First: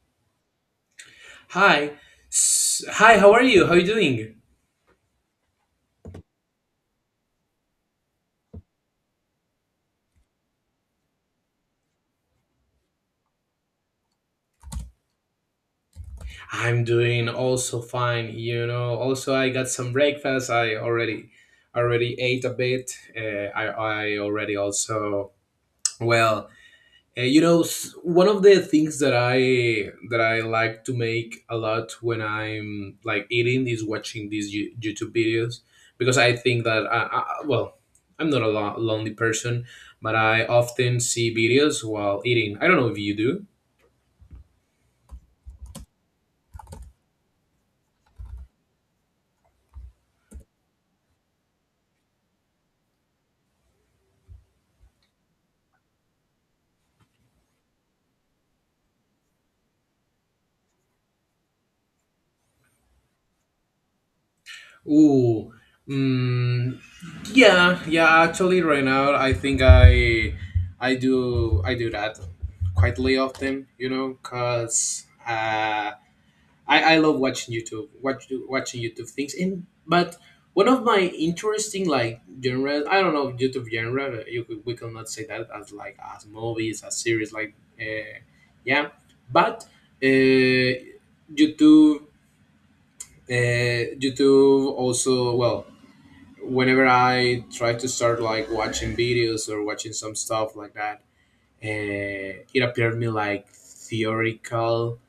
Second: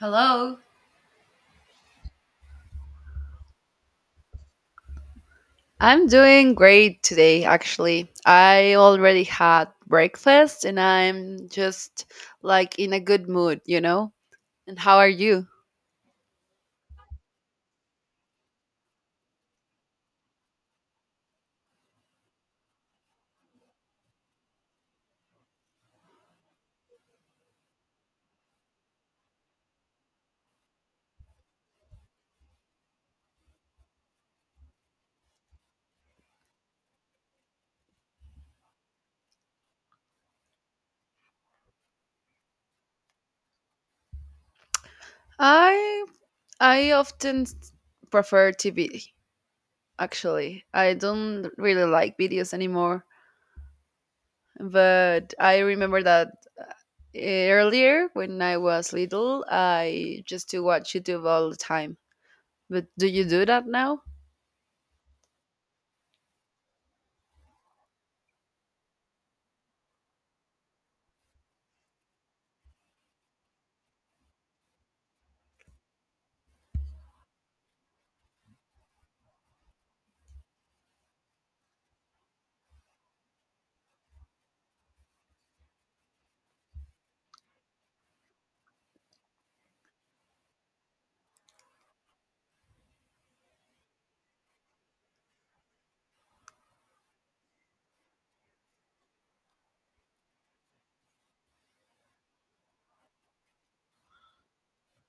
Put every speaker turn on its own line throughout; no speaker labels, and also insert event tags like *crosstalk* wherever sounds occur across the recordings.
Hello.
Hi. Hi, how are you? How are you doing?
I'm doing great today, actually. I already had breakfast and I'm just like in a good mood, you know? And how are you?
I'm doing also fine, you know. Also, I got some breakfast. I already ate a bit. I already also well, one of the things that I like to make a lot when I'm like eating is watching these YouTube videos, because I think that I well, I'm not a lonely person, but I often see videos while eating. I don't know if you do.
I I prefer TV, actually. I don't really like videos anymore, but I remember that earlier when I was little, I just to watch YouTube all the time. But do you do that now?
Ooh, mm, yeah, yeah. Actually, right now, I think I do that quietly often. Cause I love watching YouTube, watching YouTube things. And but one of my interesting like genre, I don't know, YouTube genre. We cannot say that as like as movies, as series, like, uh, yeah. But uh, YouTube, YouTube also well, whenever I try to start like watching videos or watching some stuff like that, it appeared to me like theoretical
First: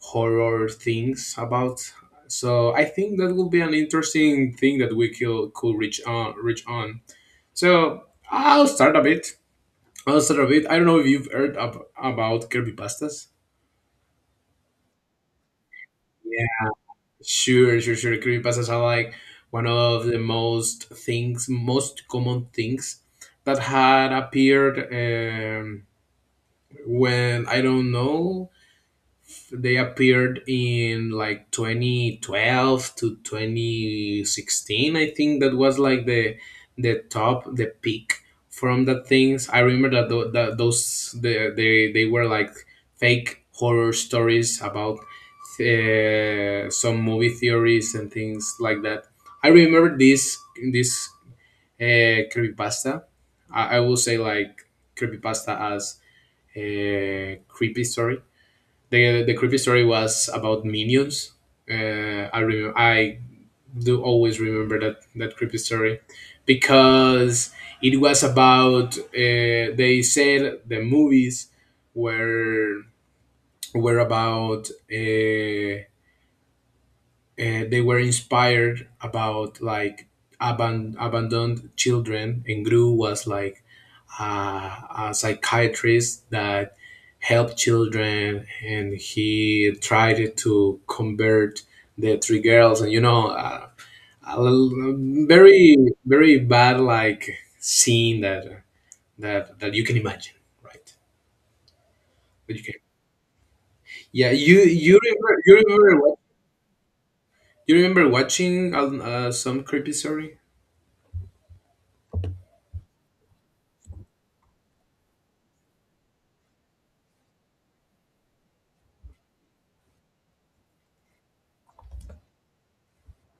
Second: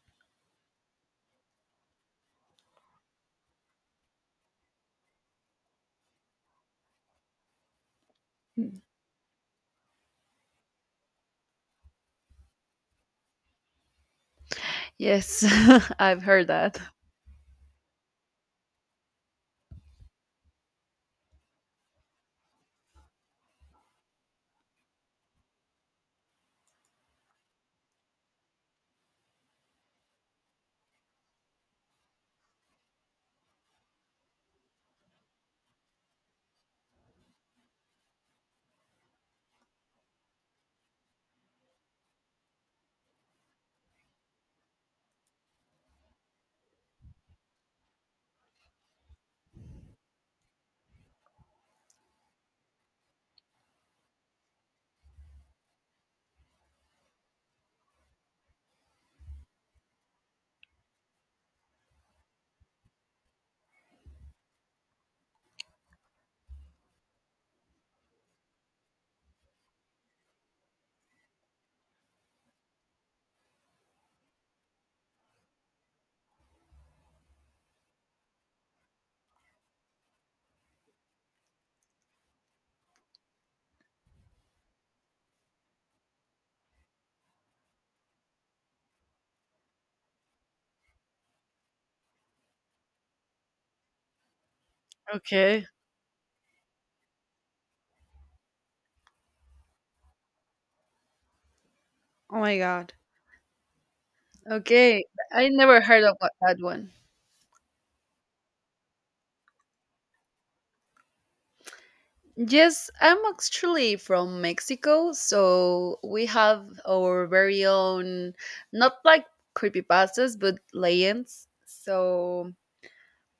horror things about. So I think that will be an interesting thing that we could reach on. So I'll start a bit. I'll start a bit. I don't know if you've heard about Kirby pastas.
Yes, *laughs* I've heard that.
Sure, sure, sure. Creepypastas are like one of the most things, most common things that had appeared, when I don't know, they appeared in like 2012 to 2016. I think that was like the the peak from the things. I remember that, they were like fake horror stories about, some movie theories and things like that. I remember this this creepypasta. I will say like creepypasta as a creepy story, the creepy story was about minions. I do always remember that creepy story, because it was about, they said the movies were were about, they were inspired about like abandoned children, and Gru was like, uh, a psychiatrist that helped children, and he tried to convert the three girls, and a l-
Okay.
very very bad like scene that you can imagine, right?
Oh
That
my
you can.
god.
Yeah, you you
Okay,
remember
I
you
never
remember
heard of
what
that one.
you remember watching, some creepy story.
Yes, I'm actually from Mexico, so we have our very own, not like creepypastas, but legends. So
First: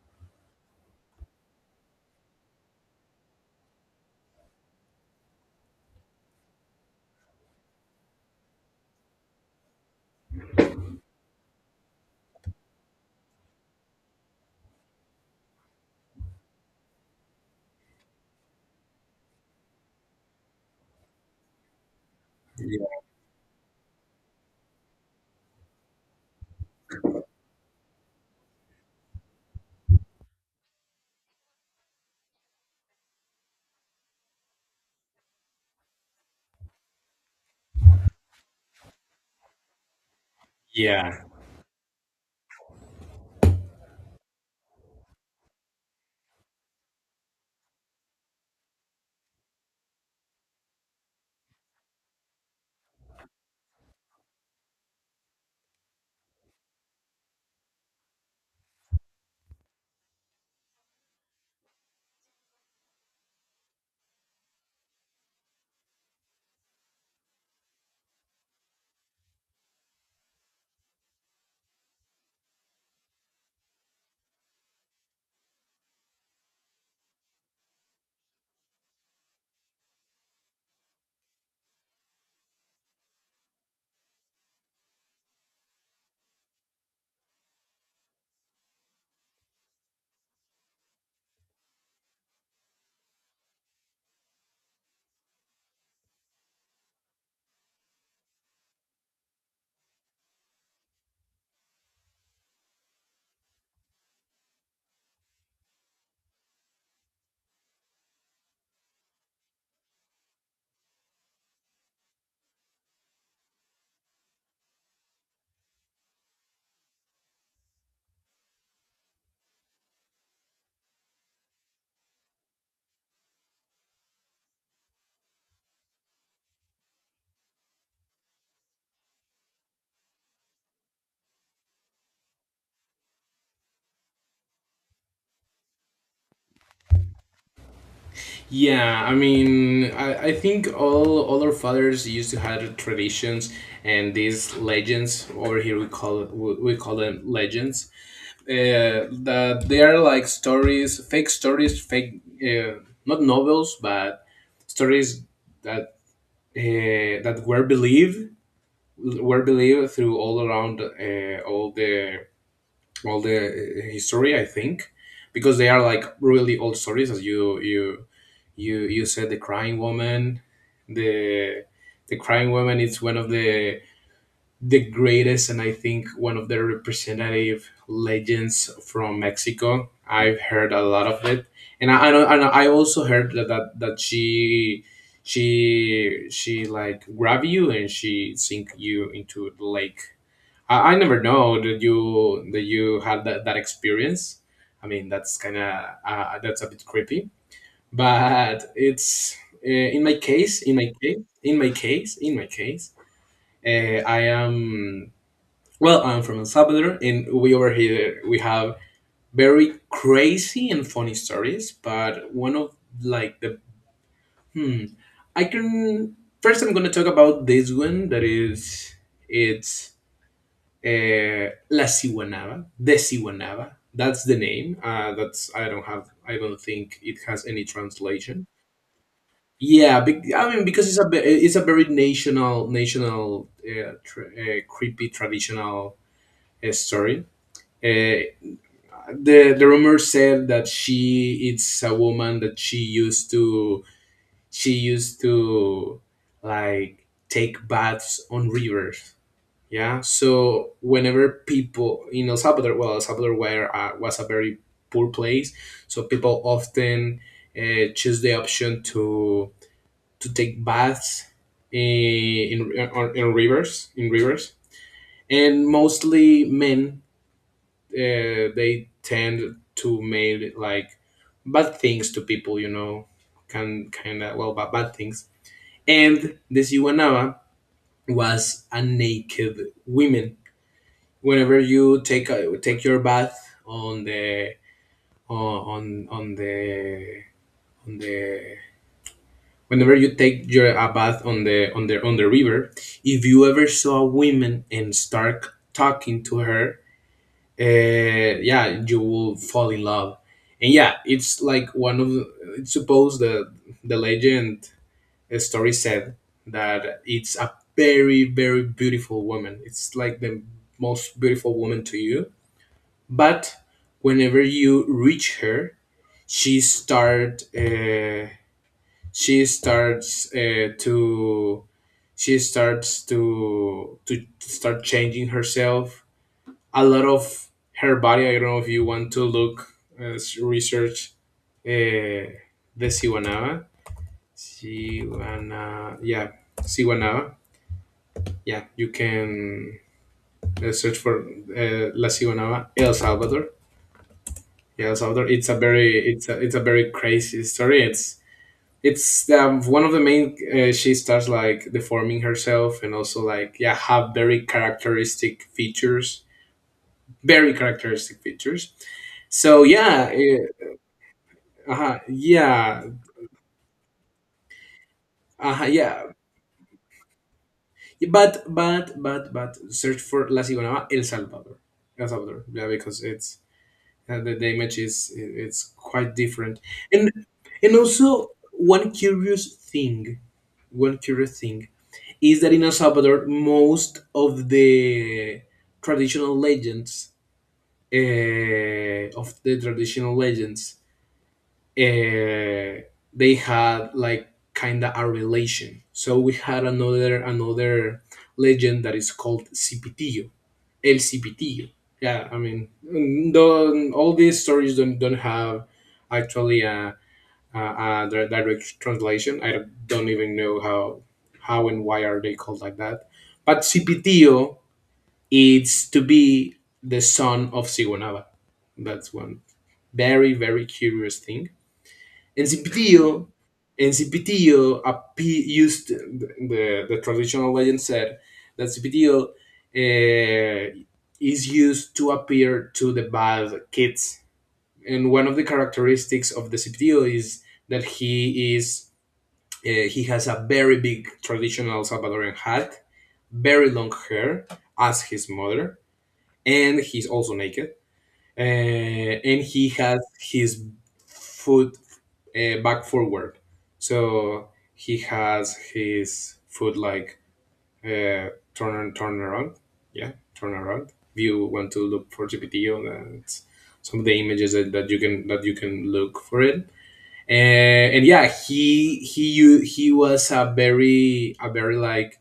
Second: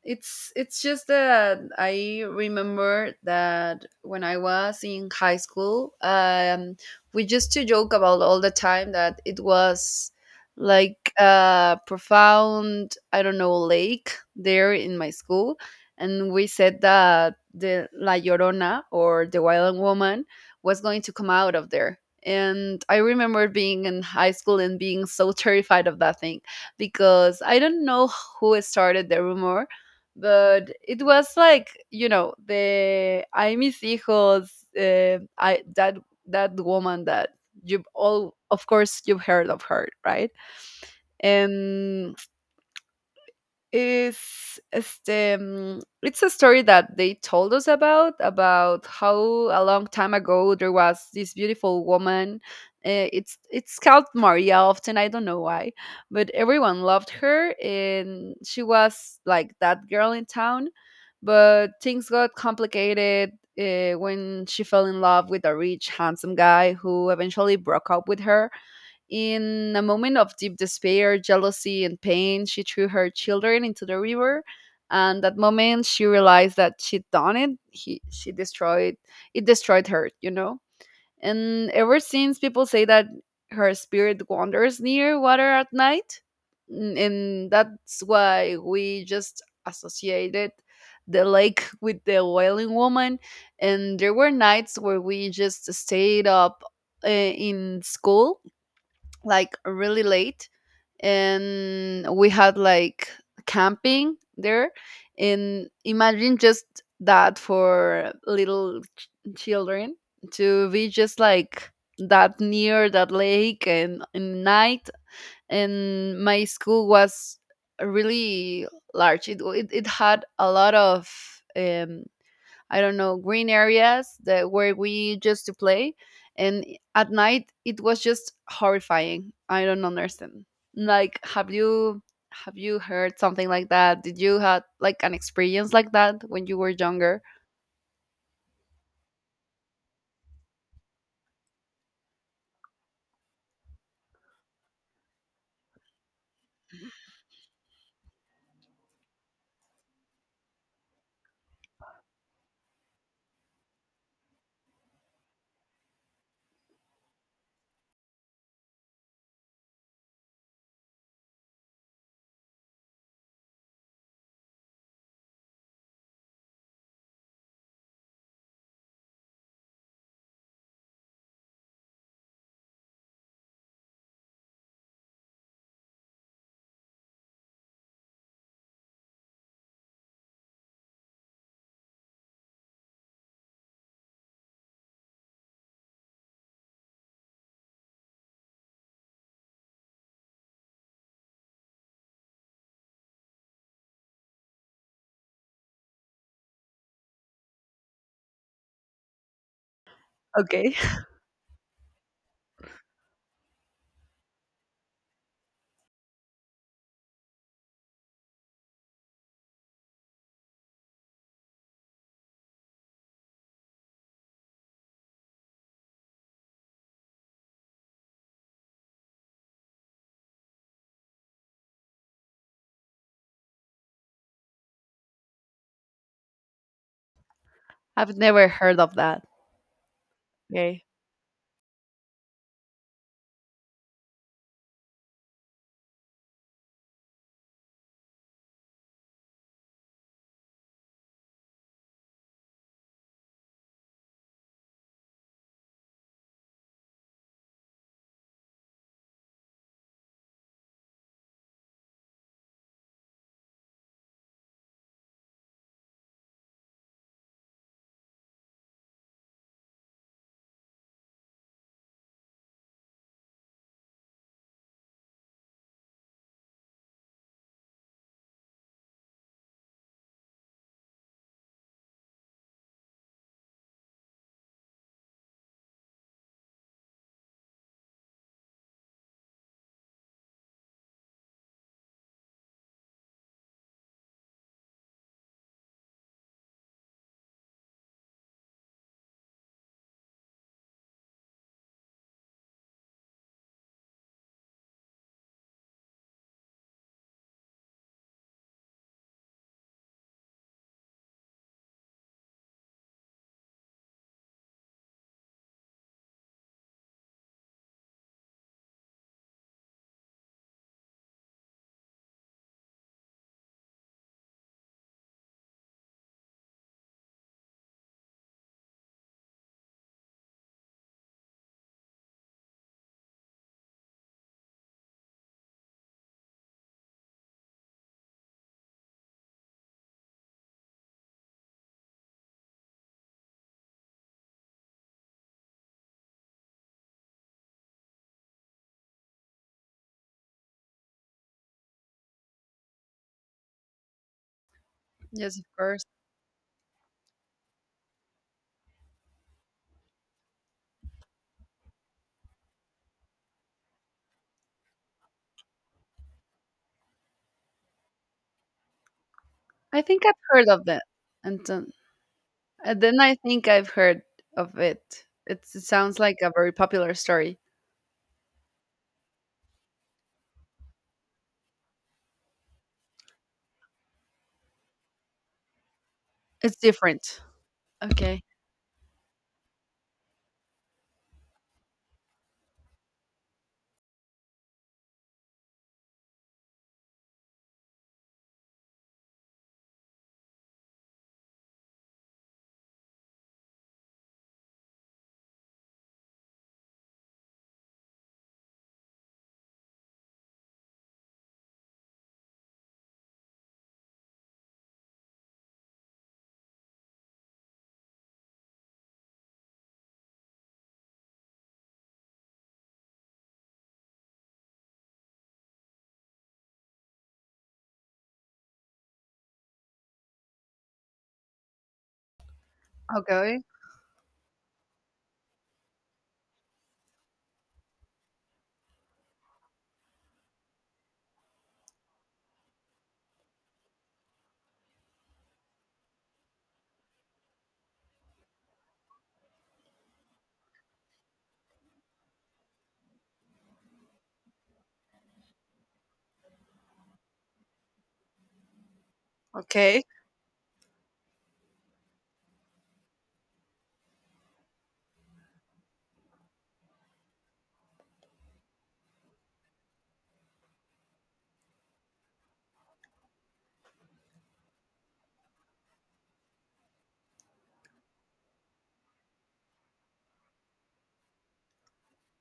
it's just that I remember that when I was in high school, we used to joke about all the time that it was like a profound, I don't know, lake there in my school, and we said that the La Llorona or the Wild Woman was going to come out of there. And
Yeah.
I remember being in high school and being so terrified of that thing because I don't know who started the rumor, but it was like, you know, the I miss hijos, I that that woman that you've, all of course you've heard of her, right?
Yeah.
And is este, it's a story that they told us about how a long time ago there was this beautiful woman. It's called maria often, I don't know why, but everyone loved her and she was like that girl in town. But things got complicated when she fell in love with a rich handsome guy who eventually broke up with her. In a moment of deep despair, jealousy, and pain, she threw her children into the river. And that moment, she realized that she'd done it. He, she destroyed it. Destroyed her, you know. And ever since, people say that her spirit wanders near water at night, n- and that's why we just associated the lake *laughs* with the wailing woman. And there were nights where we just stayed up in school like really late and we had like camping there and imagine just that for little ch- children to be just like that near that lake and night and my school was really large. It had a lot of um, I don't know, green areas that where we used to play. And at night it was just horrifying. I don't understand. Like, have you, have you heard something like that? Did you had like an experience like that when you were younger?
Yeah, I mean, I think all our fathers used to have traditions and these legends. Over here, we call it, we call them legends. That they are like stories, fake stories, fake, not novels, but stories that, that were believed through all around, all the, history. I think because they are like really old stories, as you said, the crying woman, the the crying woman is one of the greatest, and I think one of the representative legends from Mexico. I've heard a lot of it, and I, know, I, know, I also heard that, that she like grab you and she sink you into the lake. I never know that you had that experience. I mean, that's kind of that's a bit creepy, but it's in my case,
Okay.
I am well, I'm from El Salvador, and we, over here, we have very crazy and funny stories. But one of like the hmm I can first, I'm going to talk about this one that is it's la Siwanava, the Siwanava. That's the name. That's I don't have. I don't think it has any
*laughs* I've
translation.
never heard of that.
Yeah, I mean,
Okay.
because it's a very national, creepy traditional, story. Uh, the rumor said that she it's a woman that she used to like take baths on rivers. Yeah, so whenever people in El Salvador, well, El Salvador was a very poor place, so people often, choose the option to take baths, in rivers in rivers, and mostly men, they tend to make like bad things to people, can kind of, well, bad things. And this Iwanaba was a naked woman. Whenever you take your bath on the, on on on the on the whenever you take your a bath on the on the on the river, if you ever saw a woman and start talking to her, yeah, you will fall in love. And yeah, it's like it's supposed, the legend, story said that it's a very very beautiful woman, it's like the most beautiful woman to you. But whenever you reach her, she start uh, she starts uh, to she starts to start changing herself, a lot of her body. I don't know if you want to look, research, uh, the siwanava, siwana yeah siwanava. Yeah, you can, search for, la siwanava el salvador. Yeah, El Salvador,
Yes, of
it's a
course.
very, it's a very crazy story. It's One of the main, she starts like deforming herself, and also like, yeah, have very characteristic features, very characteristic features so
I think
yeah.
I've heard of that. And then,
uh, uh
and
yeah
then I think I've heard of it. It's, it sounds
yeah,
like a very popular story.
but search for la Cigonaba el salvador, yeah, because it's the image is it's quite
It's
different. and
different.
and
Okay.
also, one curious thing is that in El Salvador, most of the traditional legends, uh, of the traditional legends, uh, they had like kind of a relation. So we had another legend that is called Cipitillo, El Cipitillo. Yeah, I mean, don't, all these stories don't have actually the direct translation. I don't even know how and why are they called like that. But Cipitio is to be the son of Sigonava. That's one very very curious thing. And Cipitio,
Okay.
and Cipitio appe- used the traditional legend said that Cipitio. Uh, is used to appear to the bad kids. And one of the characteristics of the Cipitio is that he has a very big traditional Salvadoran hat, very long hair, as his mother, and he's also naked. Uh, and he
Okay.
has his foot, back forward, so he has his foot like, uh, turn around. Yeah, turn around. If you want to look for GPT on, it's some of the images that you can look for it, and yeah, he was a very, like,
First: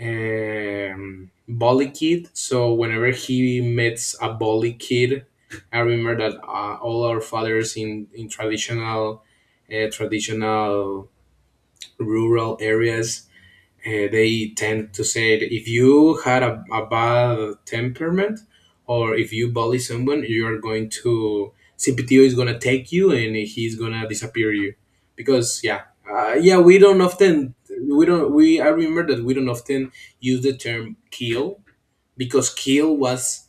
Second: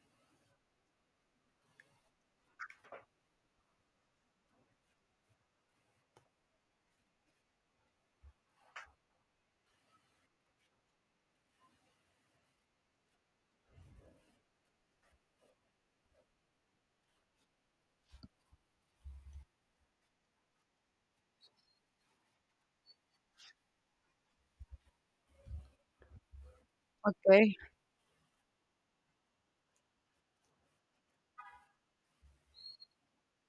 bully kid. So whenever he meets a bully kid, I remember that, all our fathers in traditional, traditional rural areas, they tend to say that if you had a bad temperament, or if you bully someone, you are going to, CPTO is gonna take you and he's gonna disappear you, because yeah, yeah, we don't often
Okay.
we don't we I remember that we don't often use the term kill, because kill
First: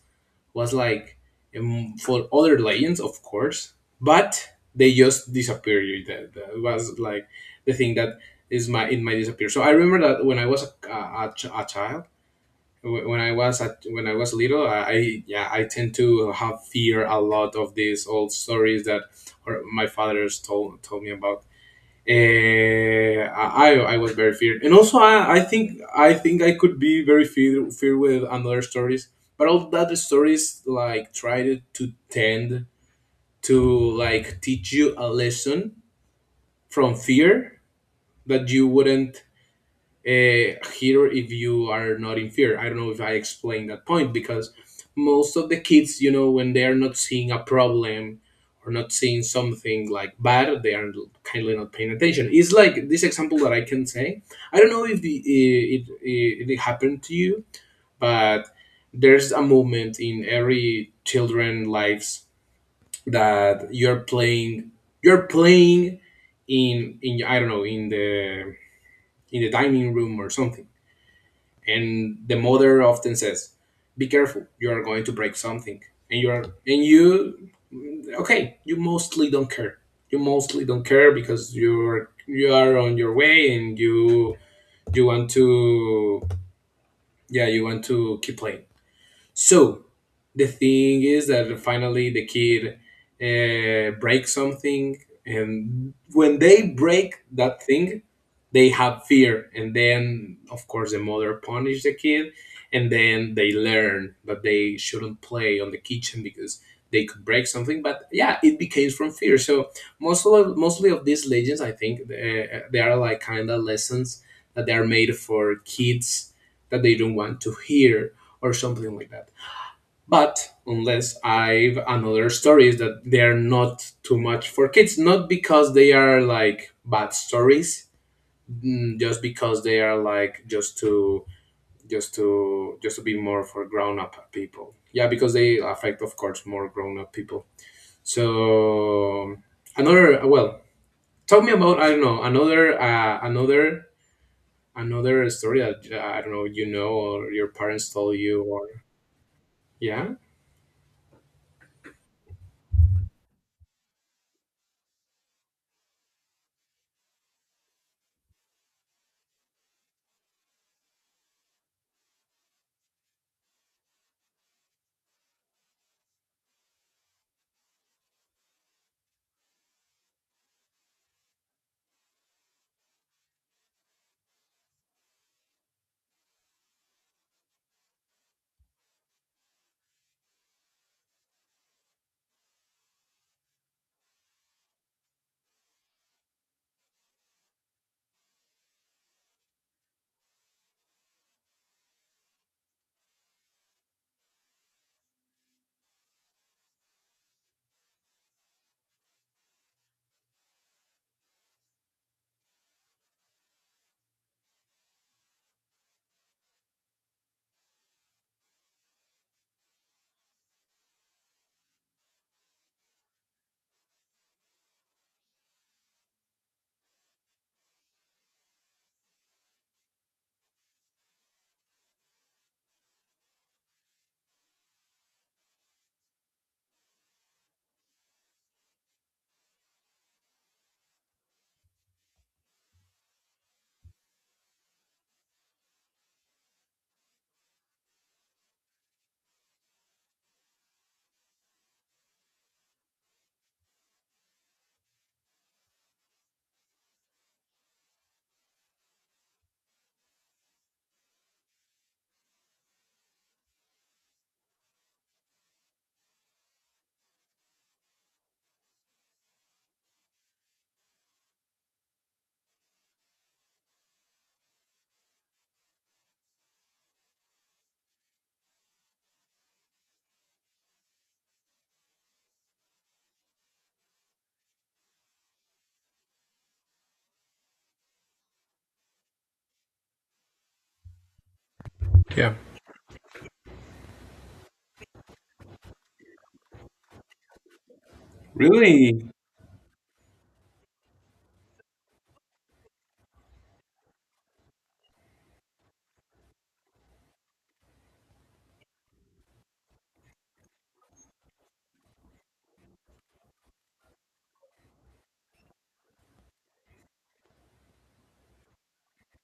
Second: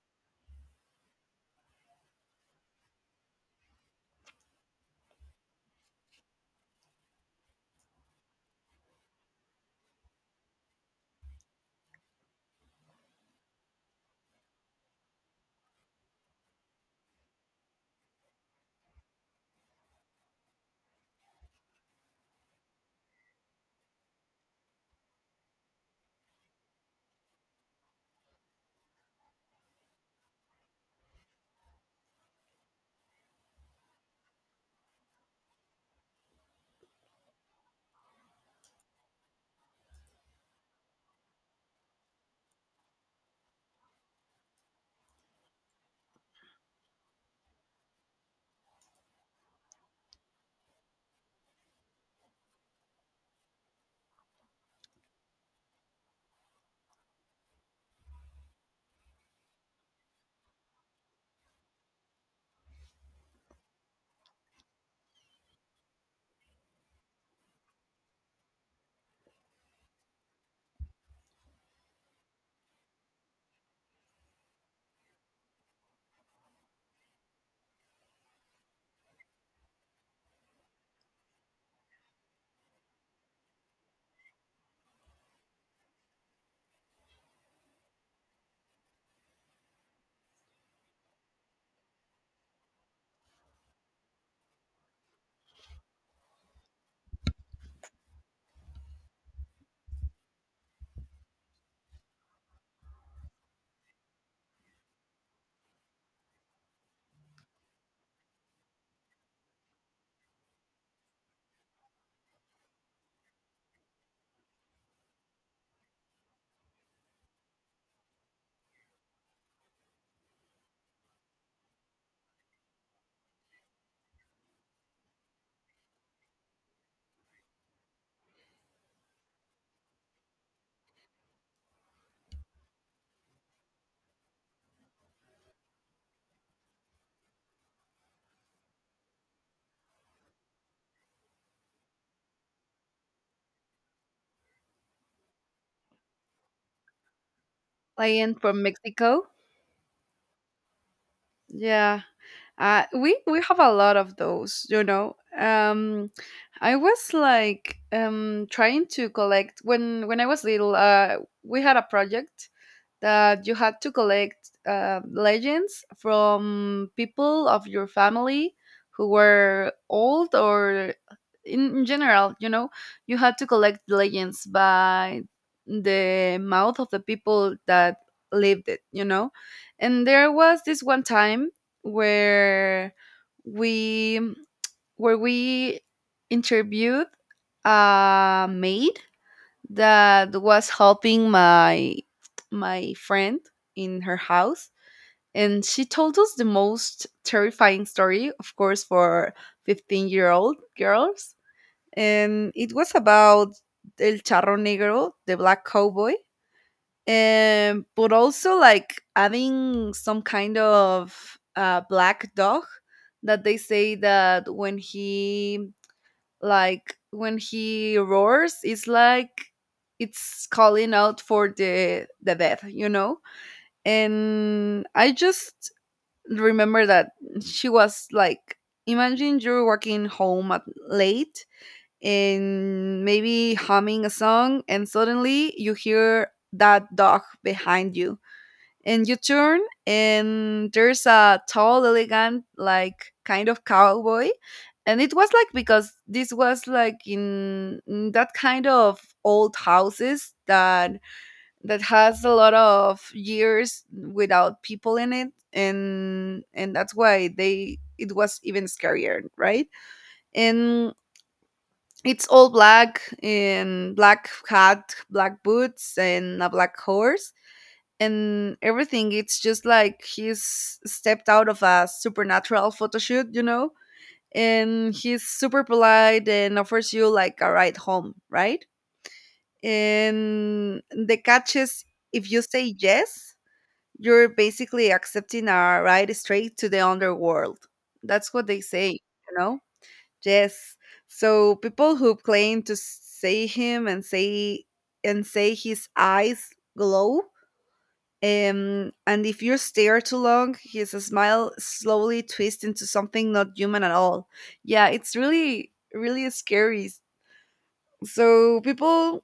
was like, for other legends, of course, but they just disappeared. That was like the thing that is my, in my, disappear. So I remember that when I was a child, when I was at when I was little, I tend to have fear a lot of these old stories that, or my father's told me about. I was very feared, and also I think I could be very fear with another stories, but all the other stories like tried to, tend to like teach you a lesson from fear that you wouldn't, here, if you are not in fear. I don't know if I explained that point, because most of the kids, when they are not seeing a problem or not seeing something like bad, they are kindly not paying attention. It's like this example that I can say. I don't know if it happened to you, but there's a moment in every children lives that you're playing in, I don't know, in the dining room or something, and the mother often says, be careful, you are going to break something. And you are and you, okay, you mostly don't care, because you are on your way, and you want to, yeah, you want to keep playing. So the thing is that finally the kid, breaks something, and when they break that thing, they have fear, and then of course the mother punishes the kid, and then they learn that they shouldn't play on the kitchen because they could break something. But yeah, it became from fear. So mostly of these legends, I think, they are like kind of lessons that they are made for kids that they don't want to hear, or something like that. But unless I've another stories that they're not too much for kids, not because they are like bad stories, just because they are like just to be more for grown up people. Yeah, because they affect, of course, more grown up people. So, another well, tell me about, I don't know, another another story that, I don't know, or your parents told
Client
you,
from
or...
Mexico.
Yeah.
Yeah, we have a lot of those, you know. I was like, trying to collect when I was little. We had a project that you had to collect legends from people of your family who were old or in general. You know, you had to collect legends by the mouth of the people that lived it. You know, and there was this one time where we where we interviewed a maid that was helping my my friend in her house, and she told us the most terrifying story, of course, for 15-year-old girls. And it was about el charro negro, the black cowboy. But also like adding some kind of black dog that they say that when he, like when he roars, it's like it's calling out for the death, you know. And I just remember that she was like, imagine you're walking home at late and maybe humming a song, and suddenly you hear that dog behind you, and you turn, and there's a tall elegant like kind of cowboy. And it was like because this was like in that kind of old houses that that has a lot of years without people in it, and that's why they, it was even scarier, right? And it's all black, and black hat, black boots, and a black horse and everything. It's just like he's stepped out of a supernatural photo shoot, you know. And he's super polite and offers you like a ride home, right? And the catch is, if
Yeah.
you say yes, you're basically accepting a ride straight to the underworld. That's what they say,
Really?
you know. Yes, so people who claim to say him and say his eyes glow, and if you stare too long, his smile slowly twists into something not human at all. Yeah, it's really, really scary. So people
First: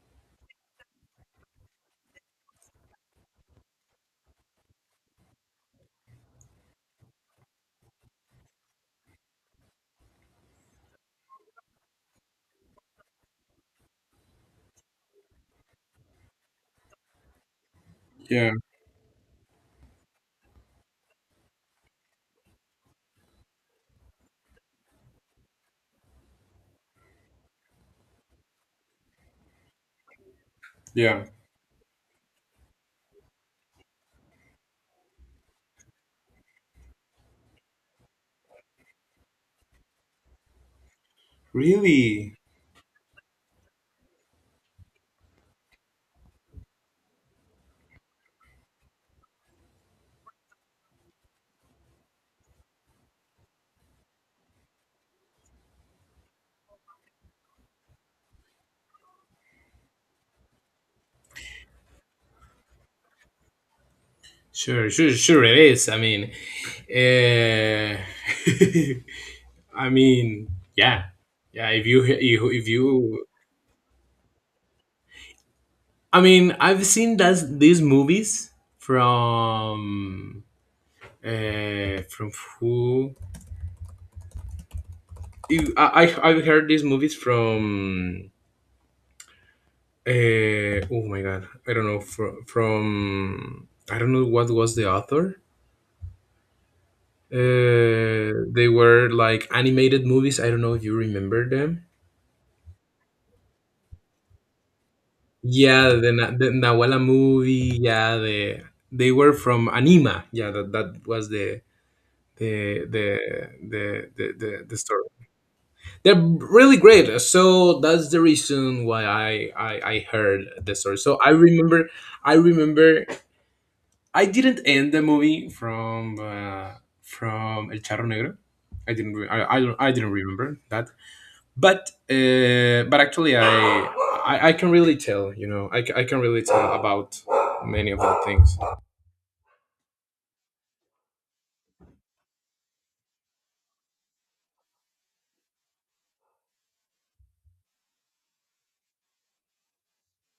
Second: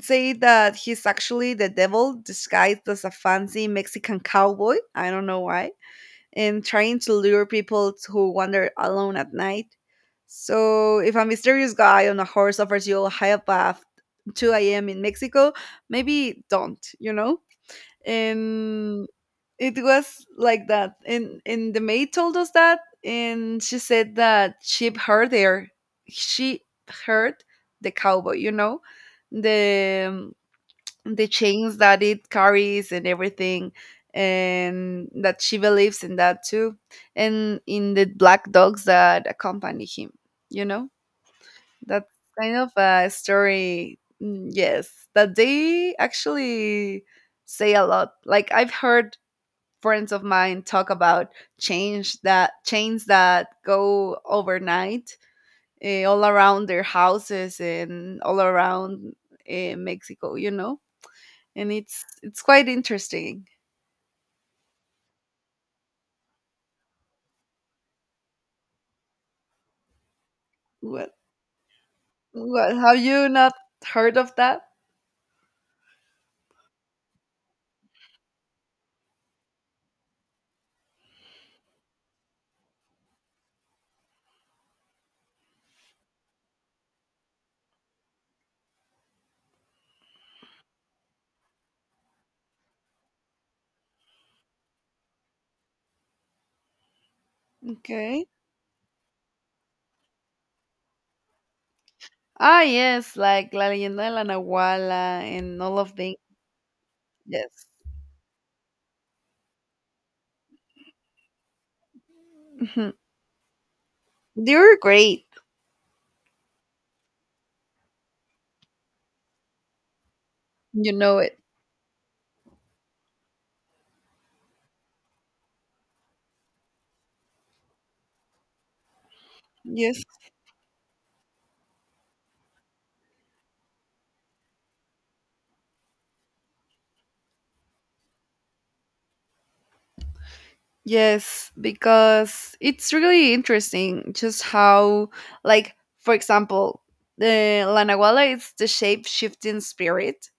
say that he's actually the devil disguised as a fancy Mexican cowboy. I don't know why. And trying to lure people who wander alone at night. So if a mysterious guy on a horse offers you a high path 2 a.m. in Mexico, maybe don't, you know?
Yeah,
And it was like that, and the maid told us that, and she said that she heard there, she heard the cowboy, you know, the um,
yeah.
the chains that it carries and everything, and that she believes in that too, and in the black dogs that accompany him, you know, that
Really?
kind of a story. Yes, that they actually say a lot. Like, I've heard friends of mine talk about change that chains that go overnight, eh, all around their houses and all around Mexico. You know, and it's quite interesting.
Sure, sure, sure. It is. I mean, uh, *laughs* I mean, yeah,
What
yeah. If you, you, if
what have
you,
you not heard of that?
I mean, I've seen that these movies from, from, who? I've heard these movies from. Oh my god, I don't know, from I don't know what was the author.
Okay.
They were like animated movies. I don't know if you remember them.
Ah, yes, like La Leyenda de la Nahuala and all
Yeah,
of
the,
the,
Na- the Nawala
yes.
movie. Yeah, the... They were from Anima. Yeah, that was the the
*laughs*
the the,
They
the, the
were
story.
great.
They're really great. So that's the reason why I heard the
You
story. So
know
I
it.
remember I remember I didn't end the movie from, from El Charro Negro. I
Yes.
didn't remember that. But but actually, I can really tell, I can really tell about many of the things.
Yes, because it's really interesting just how, like, for example, the La Nahuala is the shape shifting spirit.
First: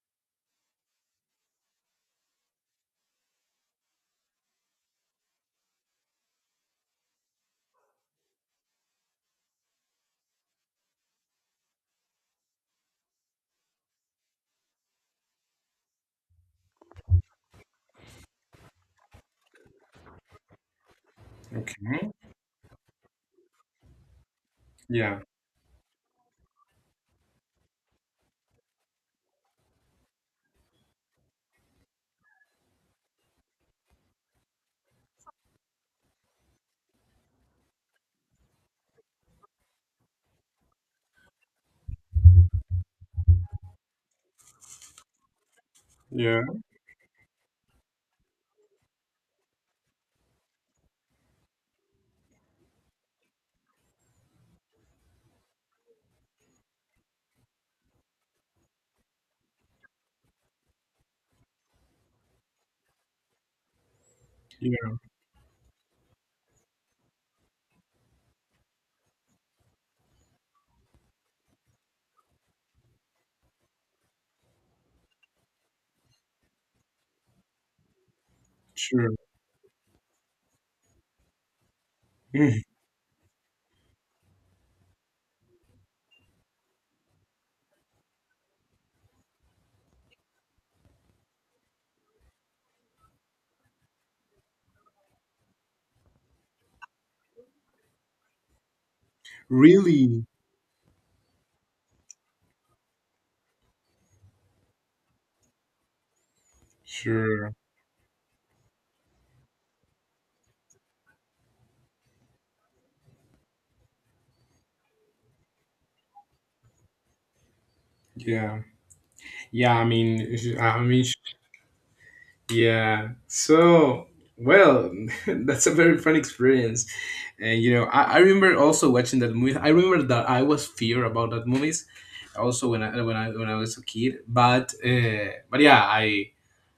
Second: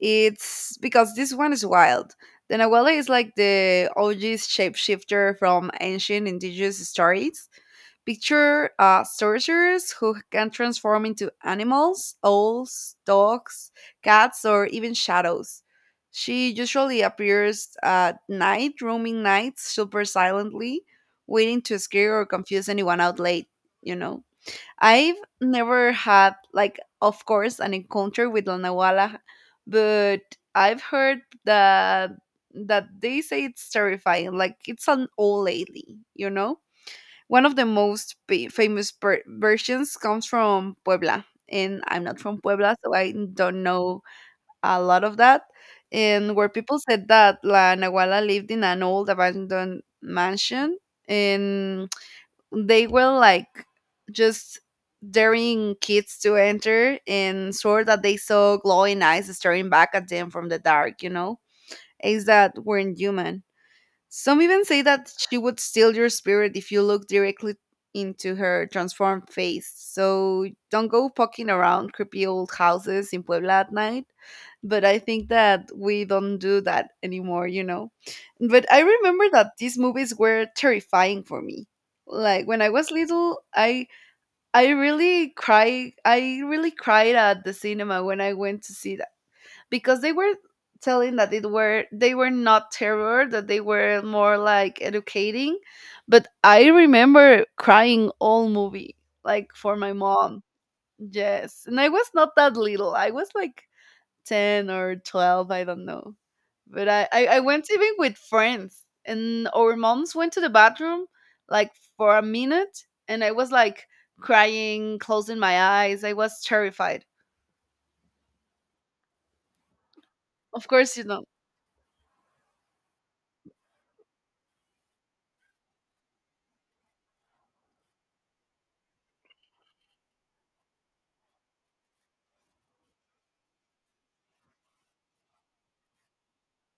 It's because this one is wild. The Nahuala is like the OG shapeshifter from ancient indigenous stories. Picture sorcerers who can transform into animals, owls, dogs, cats, or even shadows. She usually appears at night, roaming nights super silently, waiting to
Okay.
scare or confuse anyone out late, you know. I've
Yeah.
never had, like, of course, an encounter with La Nahuala, but I've heard that that they say it's terrifying. Like, it's an old lady, you know? One of the most pa- famous per- versions comes from Puebla, and I'm not from Puebla, so I don't know a lot of that. And
Yeah.
where people said that La Nahuala lived in an old abandoned mansion, and they were like just daring kids to enter and swore that they saw glowing eyes staring back at them from the dark, you know? Is that weren't human. Some even say
Yeah.
that she would steal your spirit if you look directly into her transformed face. So don't go poking around creepy old houses in Puebla at night. But I think that we don't do that anymore, you know. But I
Sure. *laughs*
remember that these movies were terrifying for me. Like
Mm.
when I was little, I really cry I really cried at the cinema when I went to see because they were telling that it were, they were not terror, that they were more like educating. But I remember crying all movie like for my
Really?
mom. Yes, and I was not that little. I was like 10 or 12, I don't know. But I
Sure.
went even with friends, and our moms went to the bathroom like for a minute, and I was like crying, closing my eyes. I was terrified,
Yeah. Yeah. I mean.
of
I
course,
mean.
you know.
Yeah. So. Well, *laughs* that's a very fun experience, and, I remember also watching that movie. I remember that I was fear about that movies, also when I was a kid. But yeah, I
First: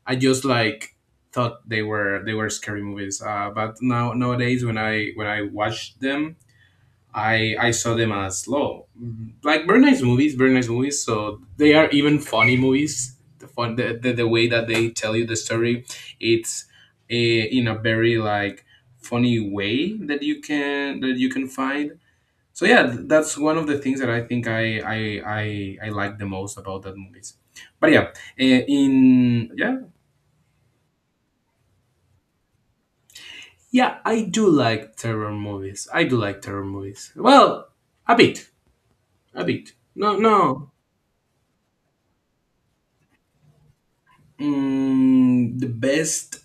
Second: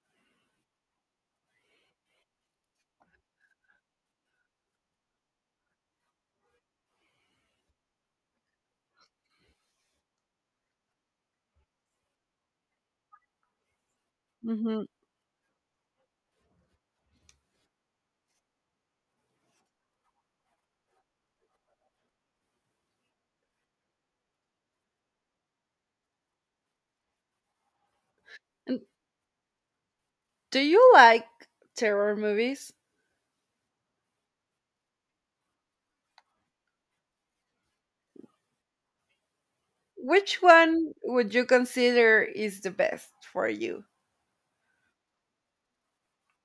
I just like thought they were scary movies. But now nowadays, when I watch them, I saw them as low, like very nice movies, very nice movies. So they are even funny movies. The way that
Hmm.
they tell you the story, it's in a very like funny way that you can find. So yeah, that's one of the things that I think I like the most about that movies. But yeah, in yeah.
Do you like terror movies?
Yeah, I do like terror movies. I do like terror movies. Well, a bit, a bit. No,
Which
no.
one would you consider is the best for you?
The best.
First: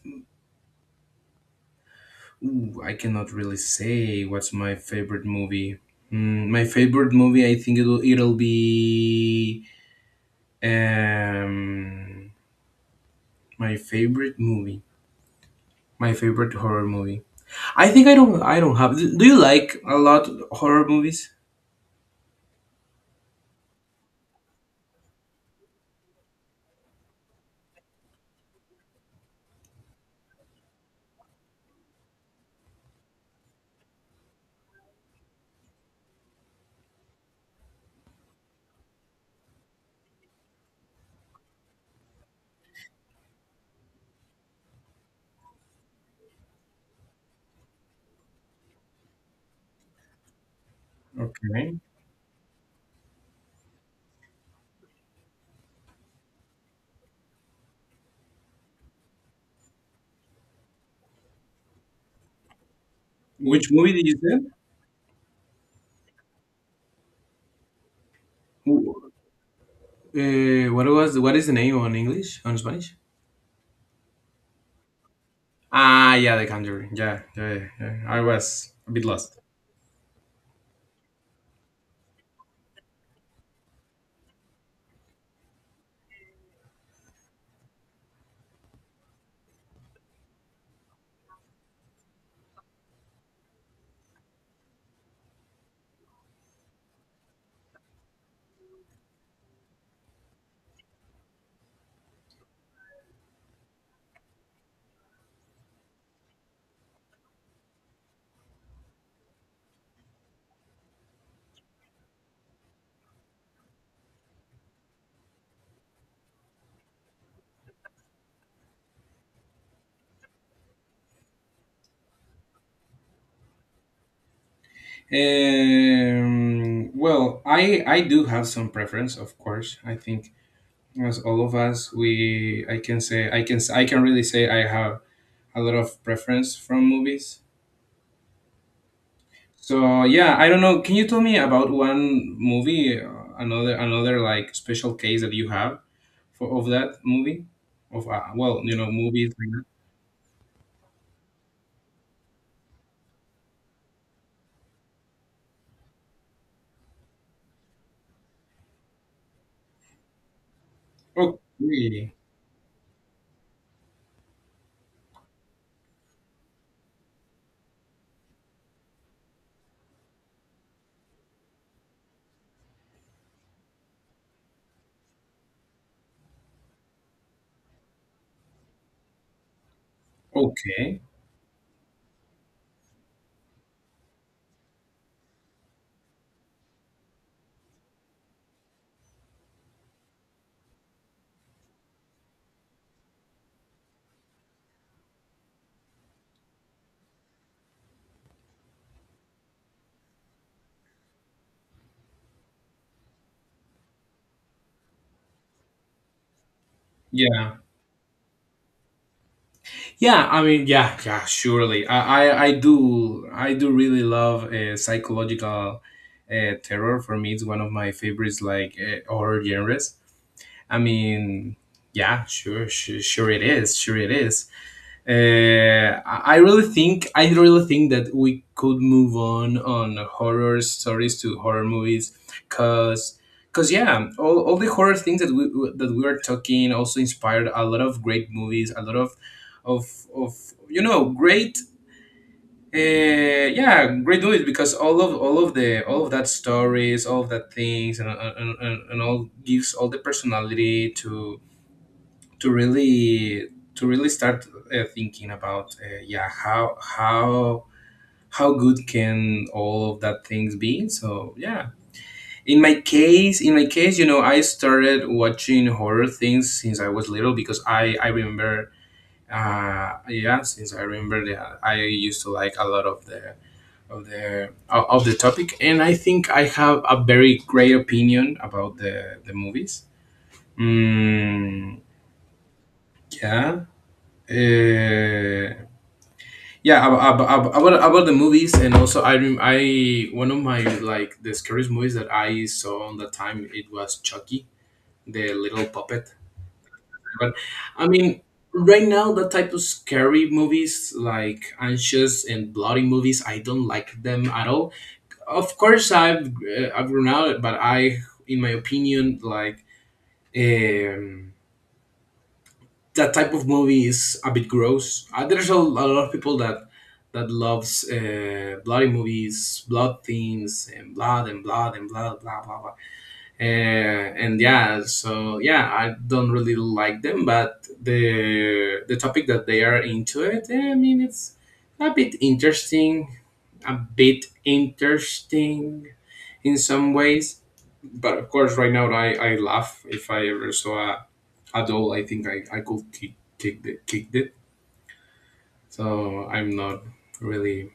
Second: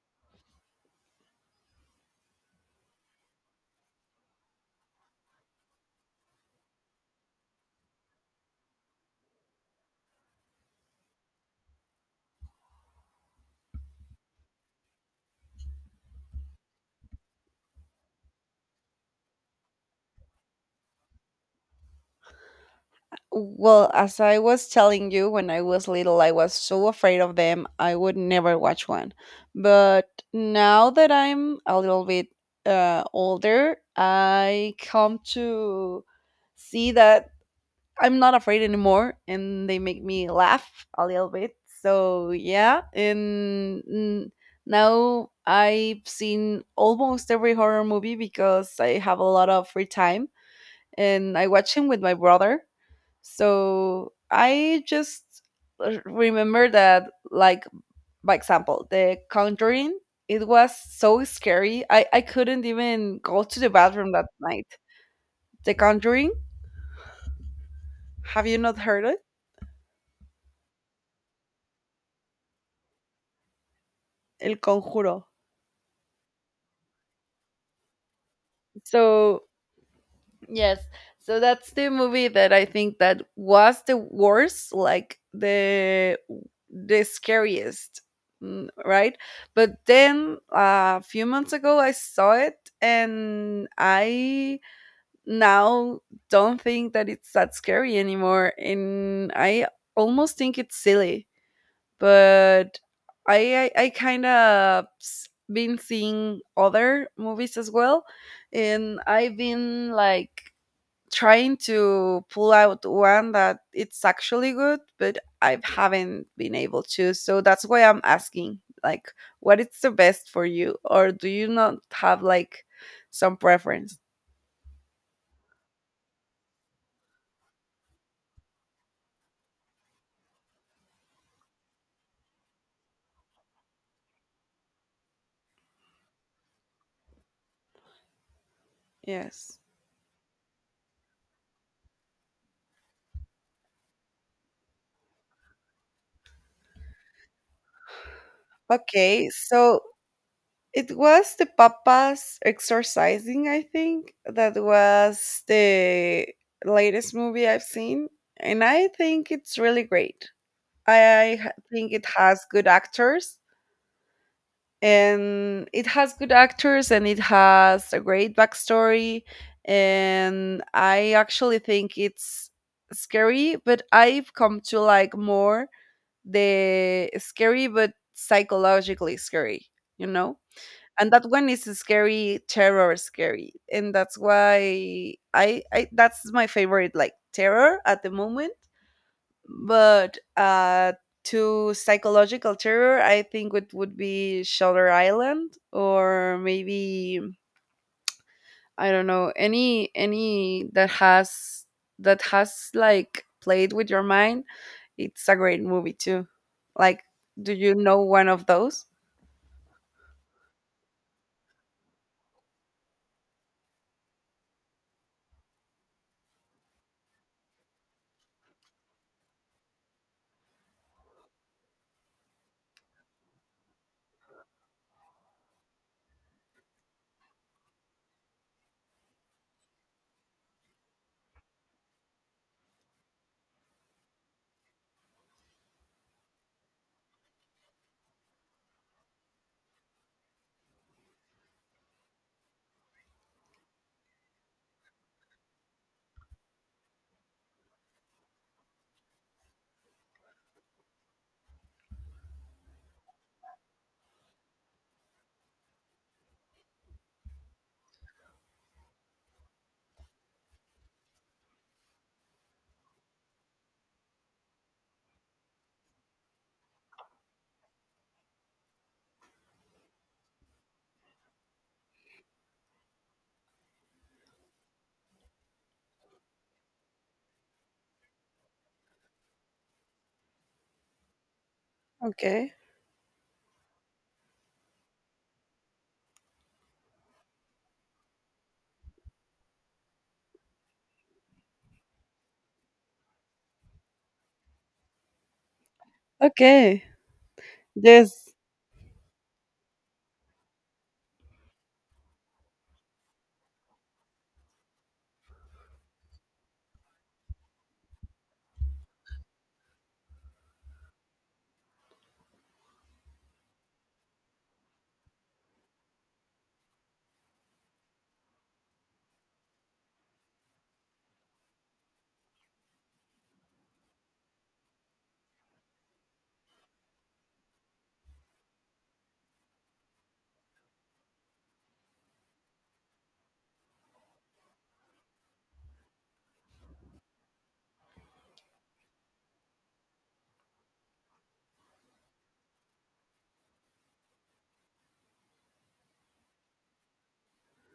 Ooh, I cannot really say what's my favorite movie. My favorite movie, I think it'll be um my favorite movie. My favorite horror movie. I think I don't. I don't have. Do you like a lot horror movies?
Well, as I was telling you, when I was little, I was so afraid of them. I would never watch one. But now that I'm a little bit older, I come to see that I'm not afraid anymore, and they make me laugh a little bit. So yeah, and now I've seen almost every horror movie because I have a lot of free time, and I watch
Okay.
him with my brother. So I just r- remember that, like, by example, The Conjuring. It was so scary. I couldn't even go to the
Which movie did
bathroom that
you
night. The Conjuring. Have you
say?
not heard it?
What is the name on English, on Spanish?
El Conjuro.
Ah, yeah, The Conjuring. Yeah, yeah, yeah, yeah. I was a bit lost.
So yes, so that's the movie that I think that was the worst, like the scariest, right? But then a few months ago I saw it, and I now don't think that it's that scary anymore, and I almost think it's silly. But I kind of been seeing other movies as well, and I've been like trying to pull out one that it's actually good, but I haven't been able to. So that's why I'm asking, like, what is the best for you, or do you not have like some preference?
Well, I do have some preference, of course. I think, as all of us, we I can say I can s- I can really say I have a lot of preference from movies.
Yes.
So yeah, I don't know. Can you tell me about one movie, another, like special case that you have for of that movie? Of, well,
Okay,
movies, like.
so it was the papas exercising, I think. That was the latest movie I've seen, and I think it's really great. Think it
Okay.
has good actors, and it has a great backstory. And I actually think it's scary, but I've come to like more the scary, but psychologically scary, you know?
Okay.
And that one is scary, terror scary, and that's why I that's my favorite like terror at the moment. But to psychological terror, I think it would be Shutter Island or maybe I don't know any that has like played with your mind. It's a great movie too. Like, do
Yeah.
you know one of those?
Yeah. I mean, yeah. Yeah. Surely. I do. I do really love psychological, terror. For me, it's one of my favorites, like, horror genres. I mean, yeah. Sure. Sure. Sure. It is. Sure. It is. I really think that we could move on horror stories to horror movies, cause, yeah, all the horror things that we are talking also inspired a lot of great movies, a lot of of great, yeah, great movies, because all of that stories, all of that things, and all gives all the personality to really to really start, thinking about, yeah, how good can all of that things be, so yeah. In my case, I started watching horror things since I was little, because I remember, yeah, since I remember that I used to like a lot of the, of the of the topic, and I think I have a very great opinion about the movies. mm,
Okay.
yeah. uh, Yeah, about ab- about the movies, and also, I, one of my like the scariest movies that I saw on that time, it was Chucky, the little puppet.
Okay.
But I mean,
Yes.
right now, that type of scary movies, like anxious and bloody movies, I don't like them at all. Of course, I've grown out, but I, in my opinion, like. Um, that type of movie is a bit gross. There's a lot of people that loves bloody movies, blood themes, and blood and blood and blood, blah blah blah. And yeah, so yeah, I don't really like them, but the topic that they are into it, I mean, it's a bit interesting, a bit interesting, in some ways. But of course, right now I laugh if I ever saw a at all. I think I could kicked it. So I'm not really,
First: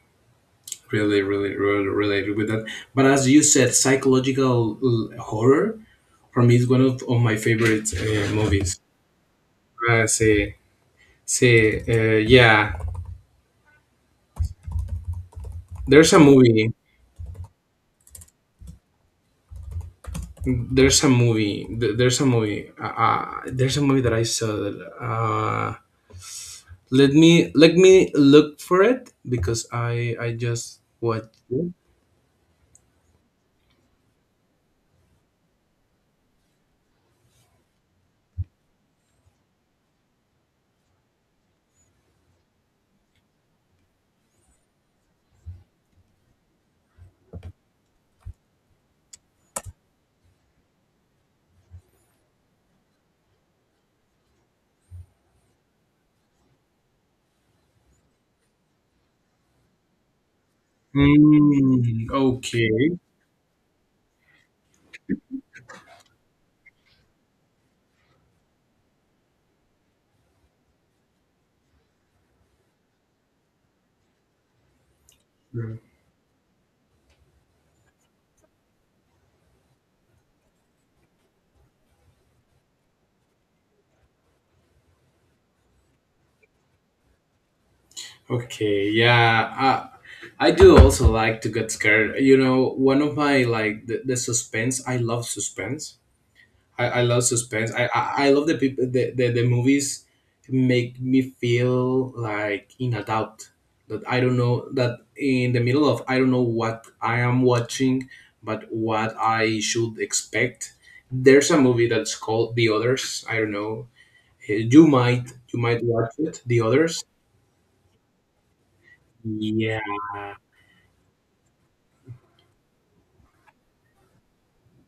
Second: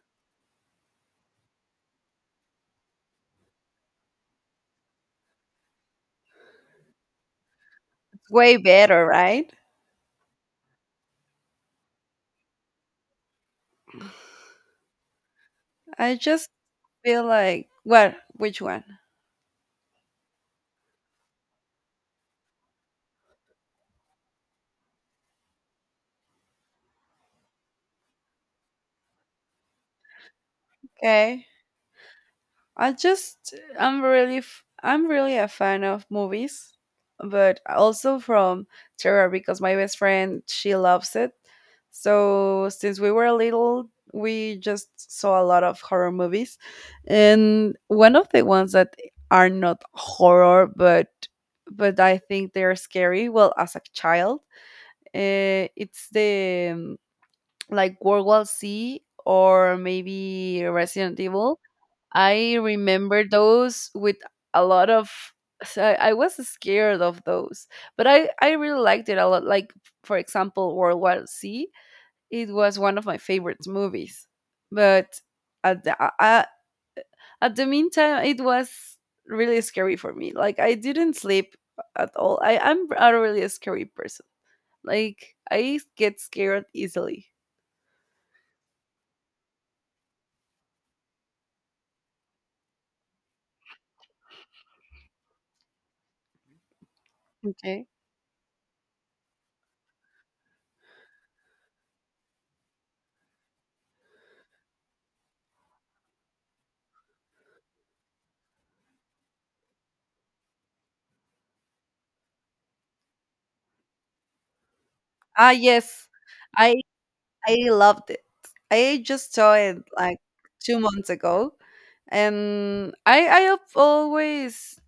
really, really, really related with that. But as you said, psychological, horror for me is one of my favorite,
Way
movies.
better, right?
Uh, say say, yeah. There's
I
a
just
movie.
feel like, well, which one?
There's a movie. There's a movie. There's a movie that I saw. Let me, look for it, because I just watched
Okay.
it.
I just, I'm really, I'm really a fan of movies, but also from terror because my best friend, she loves it. So since we were little, we just saw a lot of horror movies. And one of the ones that are not horror, but I think they're scary. Well, as a child, it's the like World War C or maybe Resident Evil.
Mm,
I
okay.
remember those with a lot of. So I was scared of those, but I really liked it a lot. Like for example, World War C. It was one of my favorite movies, but
Mm.
at the uh, at the meantime, it was really scary for me. Like I didn't sleep at all. I am a really scary person. Like I get scared easily.
Okay, yeah, I do also like to get scared. You know, one of my like the suspense. I love suspense. I love suspense. I,
Okay.
I, I love the people the movies, make me feel like in a doubt that I don't know, that in the middle of, I don't know what I am watching, but what I should expect. There's a movie that's called The Others. I don't know. You might
Ah,
you might
yes.
watch it. The
I
Others.
I loved it. I just saw it
Yeah,
like 2 months ago, and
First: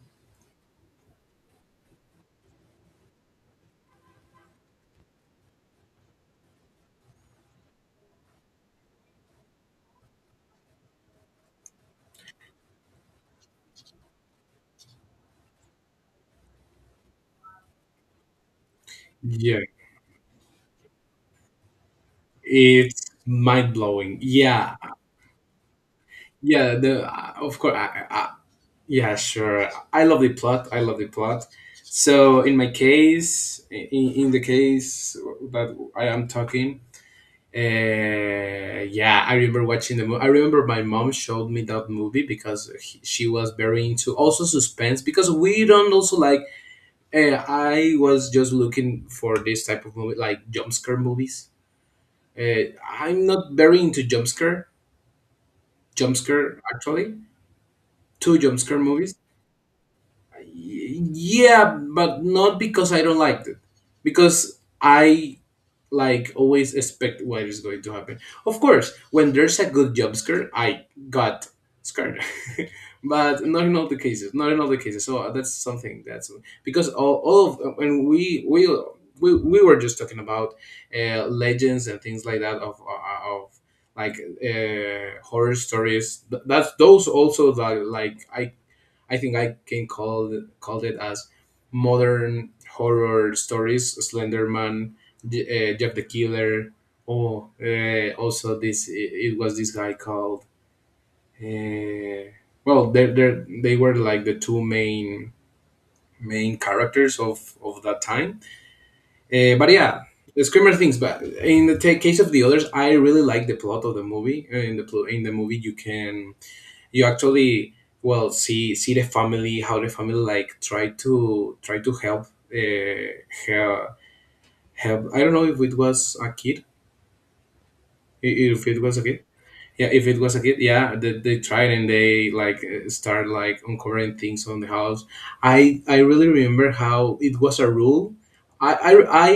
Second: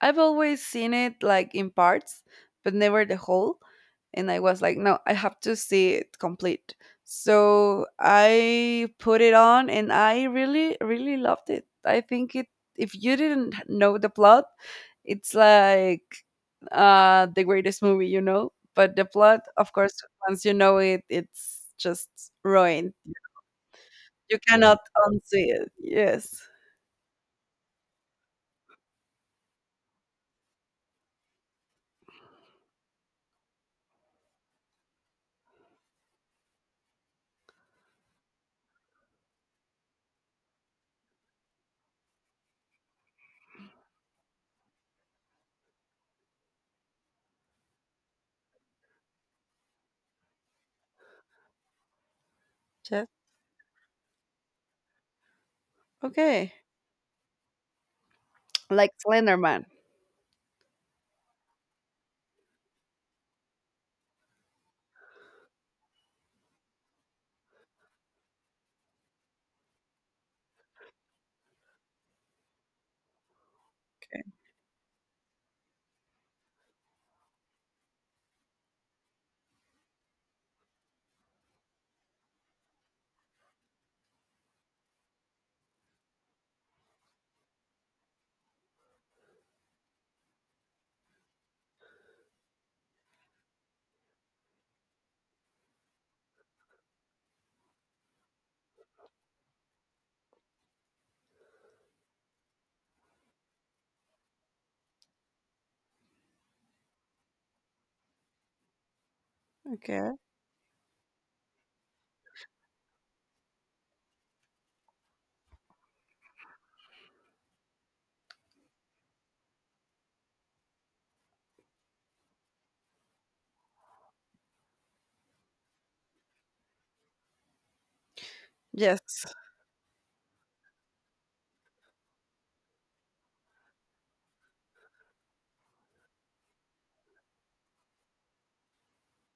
I've always seen it like in parts, but never the whole. And I was like, no, I have to see it complete. So I put it on and I really, really loved it. I think it, if you didn't know the plot, it's like the greatest movie, you know? But the plot,
yeah,
of course, once you know it, it's just ruined.
it's mind blowing.
You
Yeah,
cannot unsee it. Yes.
yeah. The Of course, yeah, sure. I love the plot. I love the plot. So in my case, in the case that I am talking, yeah, I remember watching the movie. I remember my mom showed me that movie because she was very into also suspense, because we don't also like. I was just looking for this type of movie, like jump scare movies.
Yes.
I'm not very into jump scare jump
Okay.
scare actually, two jump scare
Like
movies.
Slenderman.
Yeah, but not because I don't like it, because I like always expect what is going to happen. Of course, when there's a good job scare, I got scared, *laughs* but not in all the cases. Not in all the cases. So, that's something that's, because all of, and we were just talking about, legends and things like that of of, like, horror stories. That's those also that, like, I think I can call it as modern horror stories. Slenderman, Je- Jeff the Killer. Oh, also, this it was this guy called. Uh, well, they were like the two main characters of that time. But yeah,
Okay.
the screamer things. But in the ta case of The Others, I really like the plot of the movie. In the movie, you can, you actually, well see the family, how the family, like, try to help, uh, her, help. I don't know if it was a kid, if it was a kid.
Yes.
Yeah, if it was a kid, yeah, they tried, and they, like, start like uncovering things on the house. I really remember how it was a rule. I i, I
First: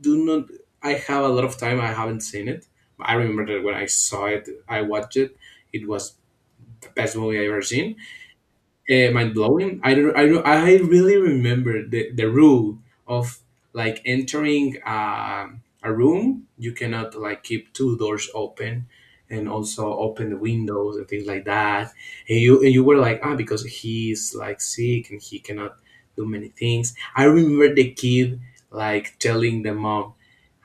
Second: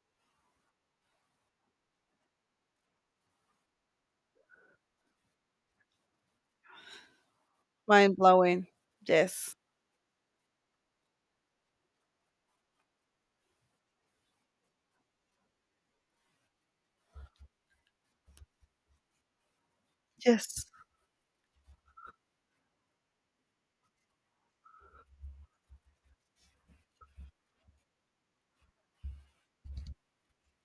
do not, I have a lot of time I haven't seen it, but I remember that when I saw it, I watched it, it was the best movie I ever seen.
Mind blowing.
Mind
Yes.
blowing. I really remember the rule of, like, entering, a room. You cannot, like, keep two doors open, and also open the
Yes.
windows and things like that. And you were like, ah, because he's like sick, and he cannot do many things. I remember the kid, like, telling the mom,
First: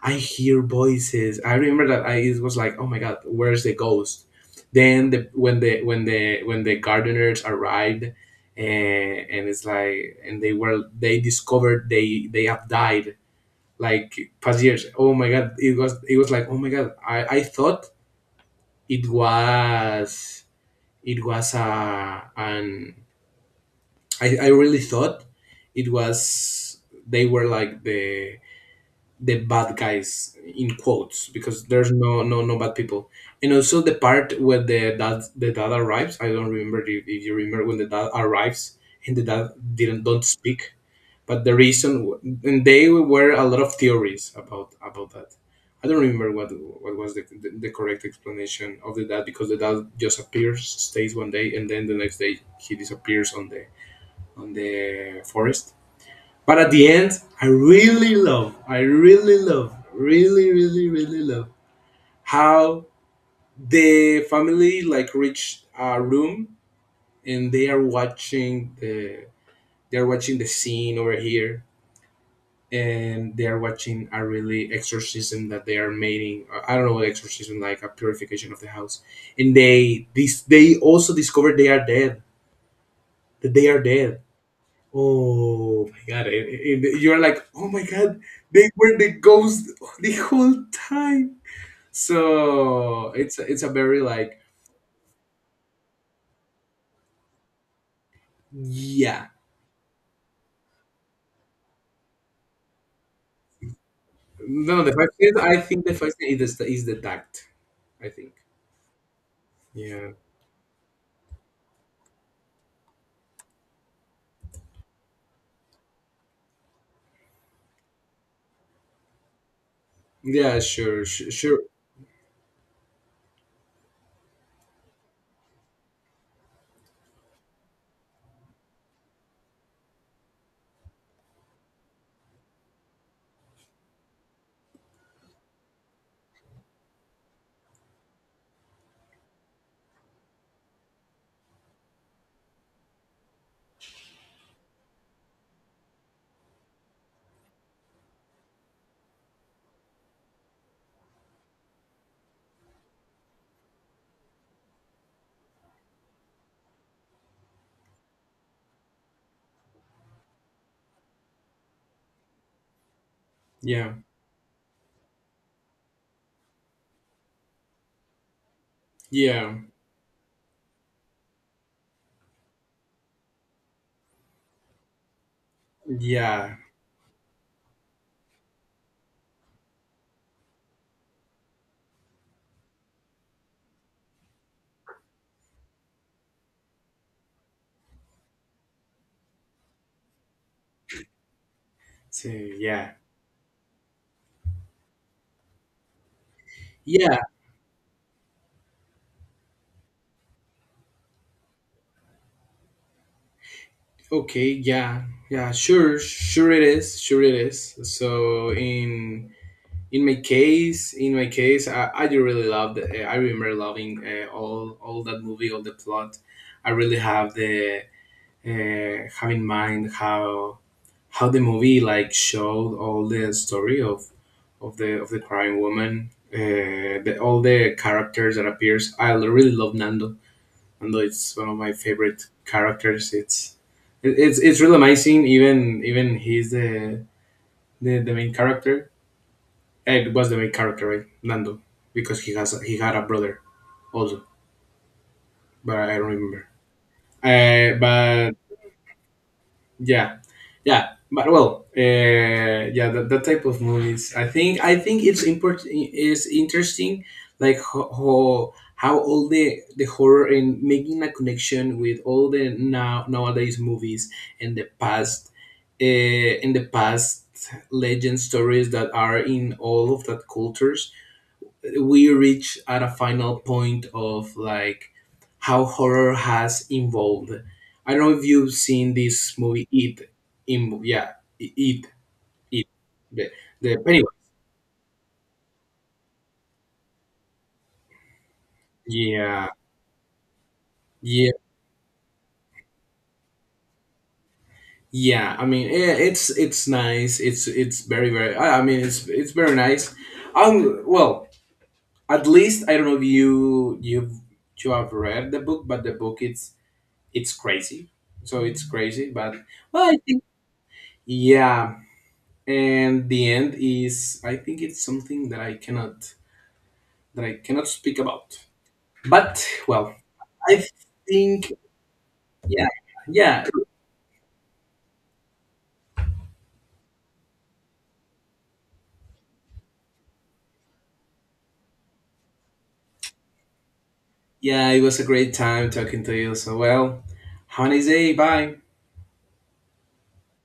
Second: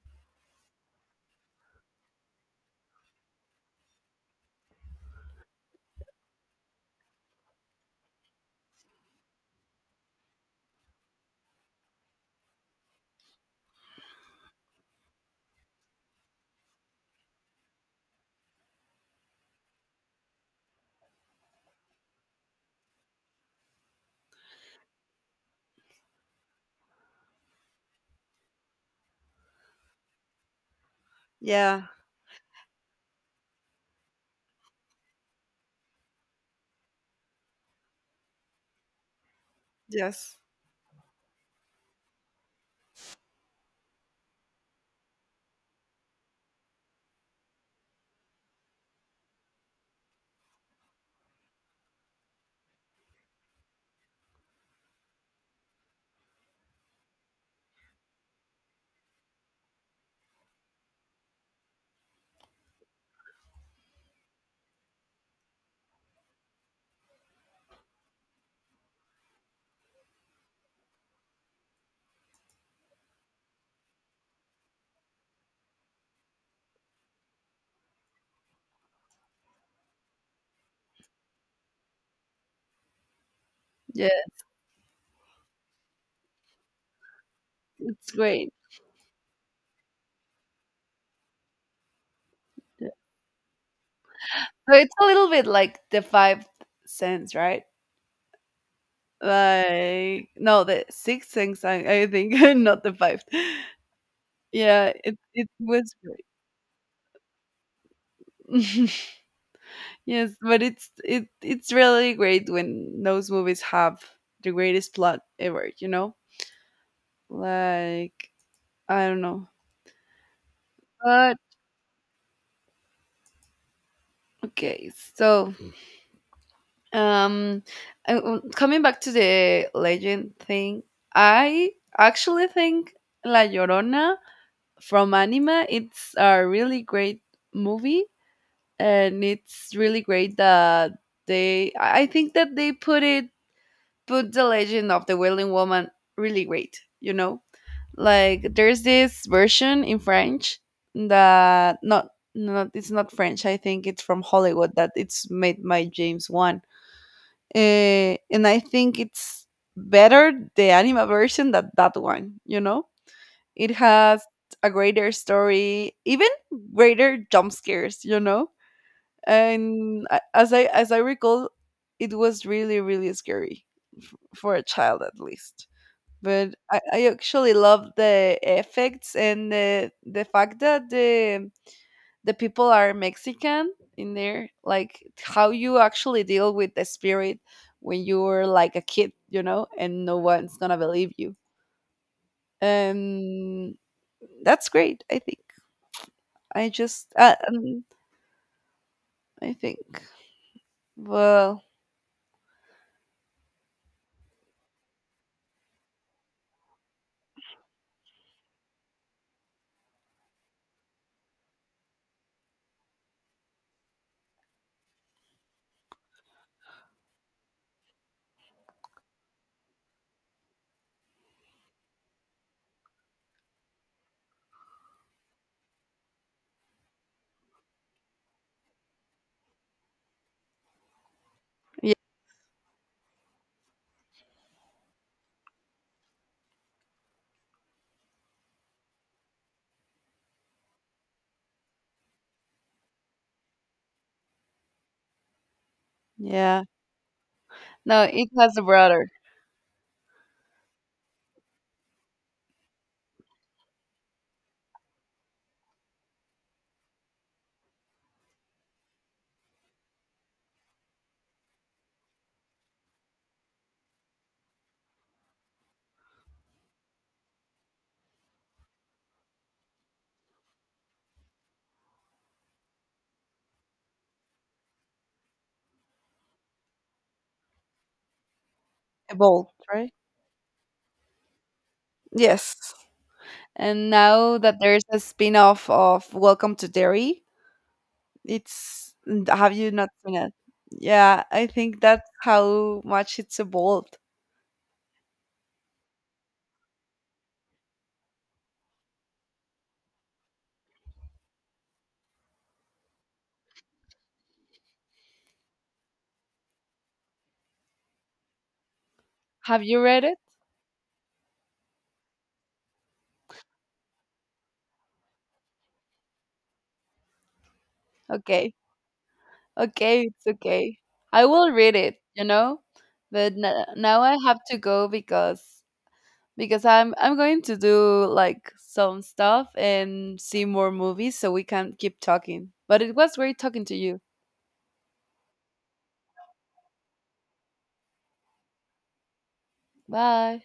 I hear voices. I remember that, I it was like, oh my god, where's the ghost? Then the when the when the when the gardeners arrived, and it's like, and they discovered they have died like past years. Oh my god, it was like, oh my god. I thought it was it was a an I really thought it was they were like the bad guys in quotes, because
Yeah.
there's no bad people. And also the part where the dad arrives. I don't remember if you remember when the dad arrives, and the dad didn't don't
Yes.
speak, but the reason and they were a lot of theories about that. I don't remember what was the correct explanation of the dad, because the dad just appears, stays one day, and then the next day he disappears on the forest. But at the end, I really love, really, really, really love how the family like reach a room, and they are watching the scene over here, and they are watching a really exorcism that they are making. I don't know what exorcism, like a purification of the house. And they also discover they are dead, that they are
Yeah,
dead Oh my god! And you're like, oh my
it's
god,
great.
they were the ghost the whole time.
Yeah.
So it's a very, like.
So it's a little bit like the five Sense, right?
Yeah.
Like no, the six Sense, I think, *laughs* not the five.
No, the
Yeah,
first
it
thing
it
I think the
was
first
great.
thing is the tact. I think.
*laughs*
Yeah.
Yes, but it's really great when those movies have the greatest plot ever, you know? Like, I don't know.
Yeah. Sure. Sure.
But
Sure.
okay, so Um, coming back to the legend thing, I actually think La Llorona from Anima, it's a really great movie, and it's really great that they. I think that they put it put the legend of the Wailing Woman really great. You know, like there's this version in French that not it's not French. I think it's from Hollywood that it's made by James Wan and I think it's better the anime version than that one, you know? It
Yeah.
has a greater story, even greater jump scares, you know?
Yeah.
And as I recall, it was really really scary for a child at least. But
Yeah.
I actually love the effects and the fact that the people are Mexican in there, like how you actually deal with the spirit when you're like a kid, you know, and no one's gonna believe you.
So, yeah.
And that's great, I think. I just,
Yeah.
uh, um, I think, well,
Okay. Yeah. Yeah. Sure. Sure. It is. Sure. It is. So in my case, in my case, I do really love the. I remember loving all that movie, all the plot. I really have in mind how the movie like showed all the story of the crying woman, all the characters that appears. I really love Nando. Nando is one of my
yeah,
favorite characters. It's it- it's it's really amazing, even even he's the the main character. Ed was the main character, right? Nando, because he had a brother also, but I don't remember.
yeah. No, it
But
has a brother,
yeah, yeah, but well, yeah, that type of movies. I think it's important. It's interesting, like how all the horror and making a connection with all the nowadays movies and the past, in the past legend stories that are in all of that cultures, we reach at a final point of like how horror has evolved. I don't know if you've seen
a
this
bolt,
movie,
right?
It. In, yeah, It.
Yes.
It. The, the
And
anyway,
now that there's a spin off of Welcome to Derry, It's n
yeah,
have you not seen it? Yeah,
yeah,
I think that's how much it's evolved.
yeah. I mean, yeah, it's nice. It's very very. I mean, it's very nice. Well, at least I don't know if you have read the book, but the book, it's crazy. So it's crazy, but
Have you
well, I
read it?
think. Yeah. And the end is, I think it's something that I cannot, that I cannot speak about,
Okay.
but well,
Okay, it's
I
okay. I will
think.
read it, you know?
Yeah,
But n
yeah,
now I have to go because I'm going to do, like, some stuff and see more movies so we can keep talking. But it was great talking to you.
yeah. It was a great time talking to you. So well, have a nice day. Bye.
Bye.